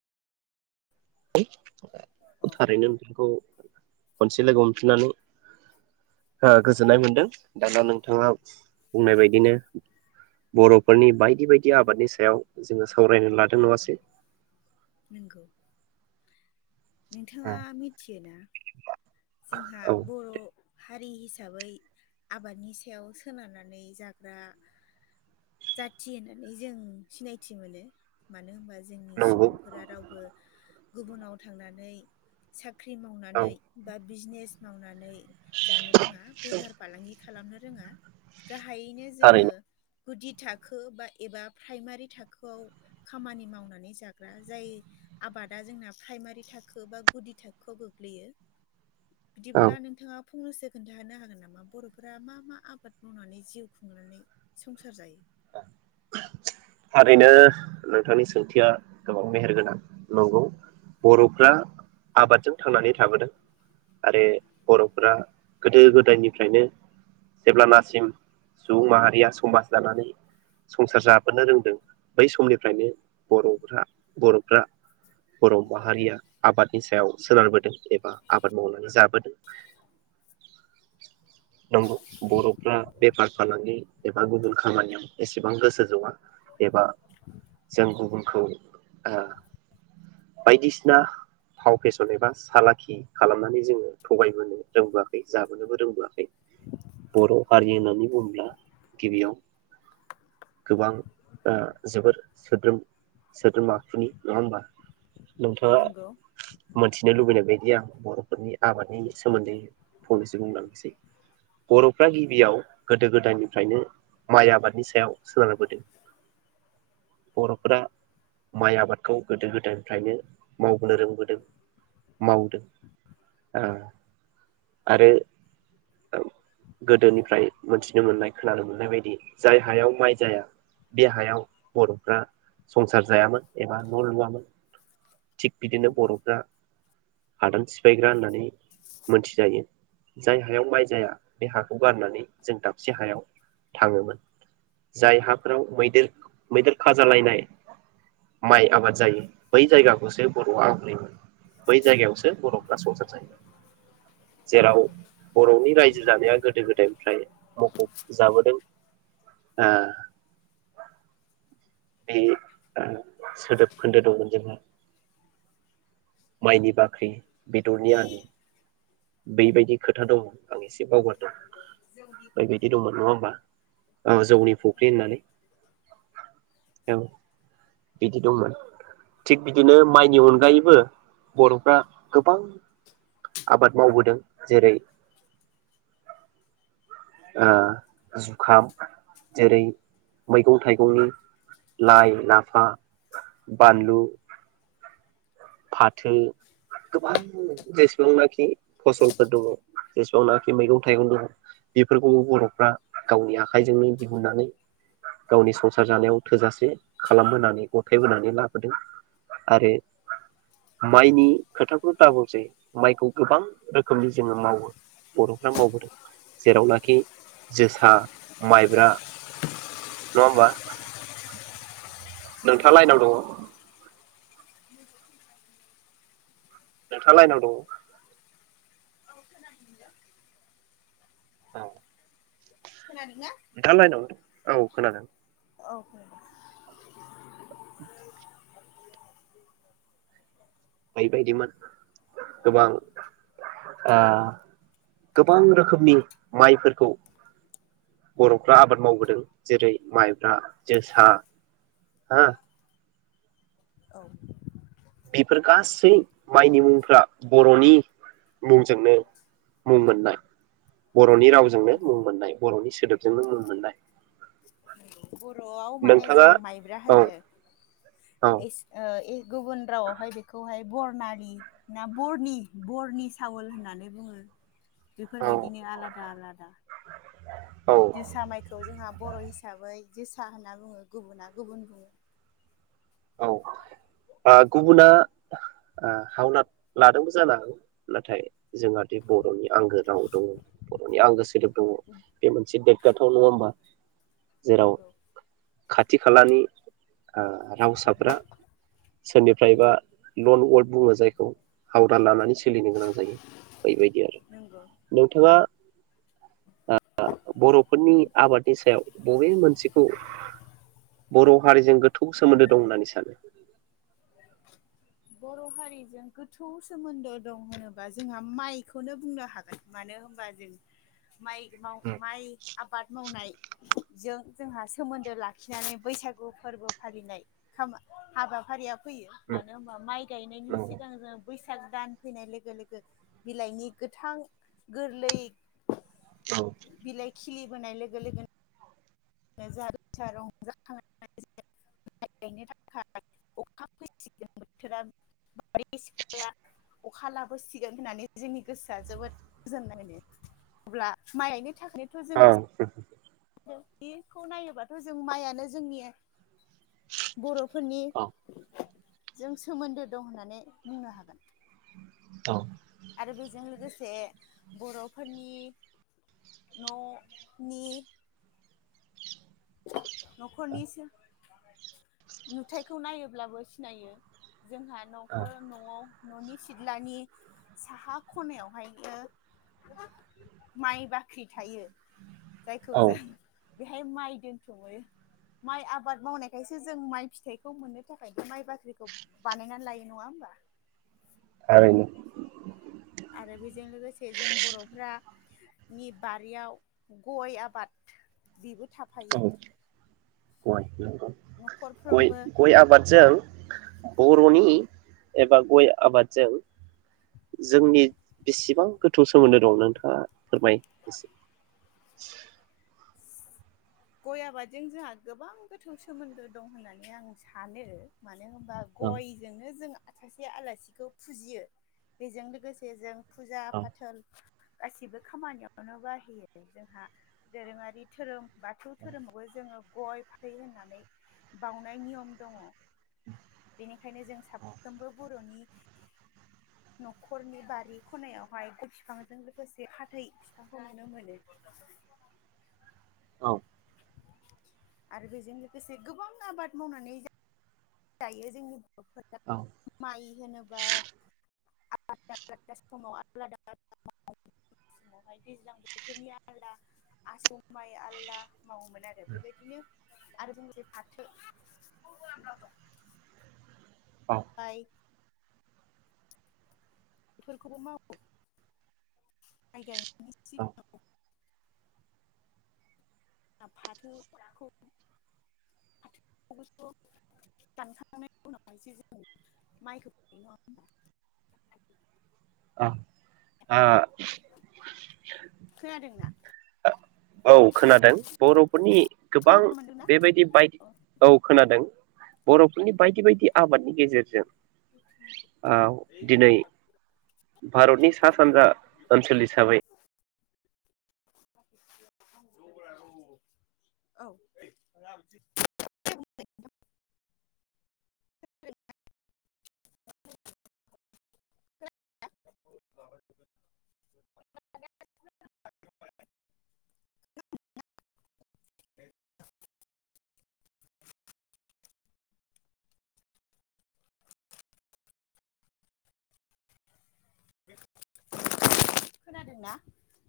औ [unintelligible] थारैनो नोंथांखौ खनसे लोगो हमफिननानै ओ‌ गोजोननाय मोन्दों। दाना नोंथाङा। बुंनाय बायदिनो बरफोरनि बायदि बायदि आबादनि सायाव जोङो सावरायनो लादों नङासै? नोंगौ। नोंथाङा मिथियोना? जोंहा औ बर' हारि हिसाबै आबादनि सायाव सोनारनानै जाग्रा जाथि होननानै जों सिनायथि मोनो मानो होनबा। जोंनि नंगौ सुबुंफोरा रावबो गुबुनाव थांनानै साख ख्रि औ मावनानै। बा बिजनेस मावनानै। जानो रोङा बेफार फालांगि। खालामनो रोङा। गाहायैनो जोङो थारैनो गुदि थाखो बा एबा प्राइमारि थाखोआव खामानि मावनानै जाग्रा जाय आबादा जोंना प्राइमारि थाखो बा गुदि थाखोआव गोग्लैयो। औ बिदिब्ला नोंथाङा फंनैसो खोन्थाहो हागोन नामा बर फोरा मा मा आबाद मावनानै जिउ खुंनानै संसार जायो। ओ थारैनो नोंथांनि सोंथिया गोबां मेहेरगोनां नंगौ बरफ्रा आबादजों थांनानै थाबोदों आरो बरफोरा गोदो गोदायनिफ्रायनो जेब्लानासिम सुबुं माहारिया समाज दानानै संसार जाबोनो रोंदों बै समनिफ्रायनो बरफ्रा बरफ्रा बर माहारिया आबादनि सायाव सोनारबोदों एबा आबाद मावनानै जाबोदों नंगौ बरफ्रा बेफार फालांगि एबा गुबुन खामानियाव एसेबां गोसो जवा एबा जों गुबुनखौ ओ बायदिसिना फाव फेसन एबा सालाखि खालामनानै जोङो थगायबोनो रोंबोआखै जाबोनोबो रोंबोआखै बर हारि होननानै बुङोब्ला गिबियाव गोबां ओ जोबोर सोद्रोम सोद्रोम आखुनि नङा होमबा। नोंथाङा नंगौ मोनथिनो लुबैनाय बायदि आं बर फोरनि आबादनि सोमोन्दै फंनैसो बुंलांनोसै बरफ्रा गिबियाव गोदो गोदायनिफ्रायनो माइ आबादनि सदै सायाव सोनारबोदों बर फोरा माइ आबादखौ गोदो गोदायनिफ्रायनो मावबोनो रोंबोदों मावदों आं आरो गोदोनिफ्राय मोनथिनो मोननाय खोनानो मोननाय बायदि जाय हायाव माइ जाया। बे हायाव बरफ्रा संसार जायामोन एबा न‌ लुवामोन। थिग बिदिनो नंगौ बरफ्रा हादान सिफायग्रा होननानै मोनथिजायो जाय हायाव माइ जाया बे हाखौ गारनानै जों दाबसे हायाव थाङोमोन। जाय हाफोराव मैदेर मैदेर खाजालायनाय माइ आबाद जायो बै जायगाखौसो बरआ आंग्रैमोन बै जायगायावसो बरफ्रा संसार जायोमोन जेराव बरनि रायजो जानाया गोदो गोदाय। ओमफ्राय मखुब जाबोदों। ह। बे ओ सोदोब खोन्दो दंमोन जोंहा। माइनि बाख्रि बेदरनि आलि बेबायदि खोथा दङ आं एसि। बावगारदों बायदि दंमोन नङा होमबा औ जौनि फुख्रि होननानै औ बिदि दंमोन थि बिदिनो माइ। आंनि अनगायैबो। बरफ्रा गोबां आबाद मावबोदों जेरै ओ जुखाम जेरै मैगं थाइगंनि लाइ लाफा बानलु फाथो गोबां जेसेबांनाखि फसलफोर दङ जेसेबांनाखि मैगं थाइगं दङ बेफोरखौ बरफ्रा गावनि आ खाइजोंनो दिहुननानै गावनि संसार जानायाव थोजासे खालामबोनानै गथायबोनानै लाबोदों आरो माइनि खोथाखौ दाबुंसै माइखौ गोबां रोखोमनि जोङो मावो बरफ्रा मावबोदों। जेरावनाखि जोसा माइब्रा नङा होमबा? नोंथांङा लाइनाव दङ? नोंथा लाइनाव दङ? औ खोनादोंदे। औ। नोंथाङा लाइनाव औ खोनादों। औ [inaudible] बैबायदिमोन गोबां ओ गोबां रोखोमनि माइफोरखौ बरफ्रा आबाद मावबोदों जेरै माइब्रा जोसा औ बेफोर गासै माइनि मुंफ्रा बरनि मुंजोंनो मुं मोननाय बरनि रावजोंनो नंगौ मुं मोननाय बरनि सोदोब जोंनो मुं मोननाय बरआव माने जों नोंथाङा माइब्रा औ होनो औ इस ओ गुबुन रावआवहाय बेखौहाय बरनालि ना बरनि बरनि सावोल होननानै बुङो औ बेफोरबायदिनो आलादा आलादा औ जोसा माइखौ जोंहा बर हिसाबै जोसा होनना बुङो गुबुना गुबुन बुङो औ ओ गुबुना ओ हावलाद लादोंबो जानो हागौ नाथाय जोंहादि बरनि आंगो राव दङ बरनि आंगो सोदोब ब बे मोनसे देंखो जाथाव नङा होमबा जेराव नोंगौ खाथि खालानि ओ रावसाफ्रा सोरनिफ्रायबा लन वर्ड बुङो जायखौ हावदा लानानै सो सोलिनो गोनां जायो बैबायदि आरो नंगौ नोंथाङा ओ बरफोरनि आबादनि सायाव बबे मोनसेखौ बर हारिजों गोथौ सोमोन्दो दं होननानै सानो बर हारिजों गोथौ सोमोन्दो दं होनोबा जोंहा माइखौनो बुंनो हागोन मानो होनबा जों माइ माव माइ आबाद मावनाय जों जोंहा सोमोन्दो लाखिनानै बैसागु फोरबो फालिनाय हामा हाबाफारियाव फैयो मानो होम माइ गायनायनि औ सिगां जों बैसाग दान फैनाय लोगो लोगो बिलाइनि गोथां गोरलै बिलायखि खिलिबोनाय लोगो लोगोनो [unintelligible] अखा लाबोसिगोन होननानै जोंनि गोसोआ जोबोद गोजोननाय मोनो अब्ला माइ [unintelligible] जों औ गोसो बेखौ नायोबाथ जों माइयानो जोंनि बर फोरनि औ जों सोमोन्दो दं होननानै बुंनो हागोन औ आरो बेजों लोगोसे बरफोरनि न नि [unintelligible] नखरनि [unintelligible] नुथायखौ नायोब्लाबो सिनायो जोंहा नखर नआव न'नि सिथ्लानि साहा ख'नायावहायनो माइ बाख्रि थायो‌। जायखौ औ जों बेहाय माइ दोनथुमो माइ आबाद मावनायखायसो जों माइ फिथाइखौ मोननो थाखाय माइ बाख्रिखौ बानायनानै लायो नङा होमबा? थारैनो आरो बेजों लोगोसे जों बर'फोरा नि बारियाव गय आबाद बेबो थाफायो गय [unintelligible] गय न'खरफ्रोमबो गय आबादजों बर'नि एबा गय आबादजों जोंनि बेसेबां गोथौ सोमोन्दो दं नोंथाङा फोरमाय एसे गय आबादजों जोंहा गोबां गोथौ सोमोन्दो दं होननानै आं सानो माने नो होनबा औ गयजोंनो जों सासे आलासिखौ फुजियो बेजों लोगोसे जों फुजा औ फाथल गासिबो खामानियावनो बाहयो जोंहा दोरोङारि धोरोम बाथौ धोरोमावबो जोङो गय फाथै होननानै बाउनाय नियम दङ बेनिखायनो जों साफ्रोमबो बर'नि न'खरनि बारि ख'नायावहाय गय बिफांजों लोगोसे फाथै बिफांखौ नुनो मोनो औ आरो बेजों लोगोसे गोबां आबाद मावनानै जा जायो जोंनि औ [unintelligible] माइ होनोबा आलादा आलादा समाव आलादा आलादा समावहाय दैज्लां बोथोरनि आलादा आसौ माइ आलादा मावोमोन आरो बेबायदिनो आरो [unintelligible] जे फाथो औ बाय बेफोरखौबो मावो माइ गायनो औ फाथोखौ फाथो खौबोथ दानखांनायनि उनावहायसो जों माइखौ गायो नङा होनबा? अ खोनादोंना ओं औ खोनादों बर'फोरनि गोबां खोनानो मोनदोंना बेबायदि बायदि औ खोनादों। बर'फोरनि बायदि बायदि आबादनि गेजेरजों ओ दिनै भारतनि सा सानजा ओनसोल हिसाबै [unintelligible] औ [unintelligible] [unintelligible] [inaudible] खोनादोंना?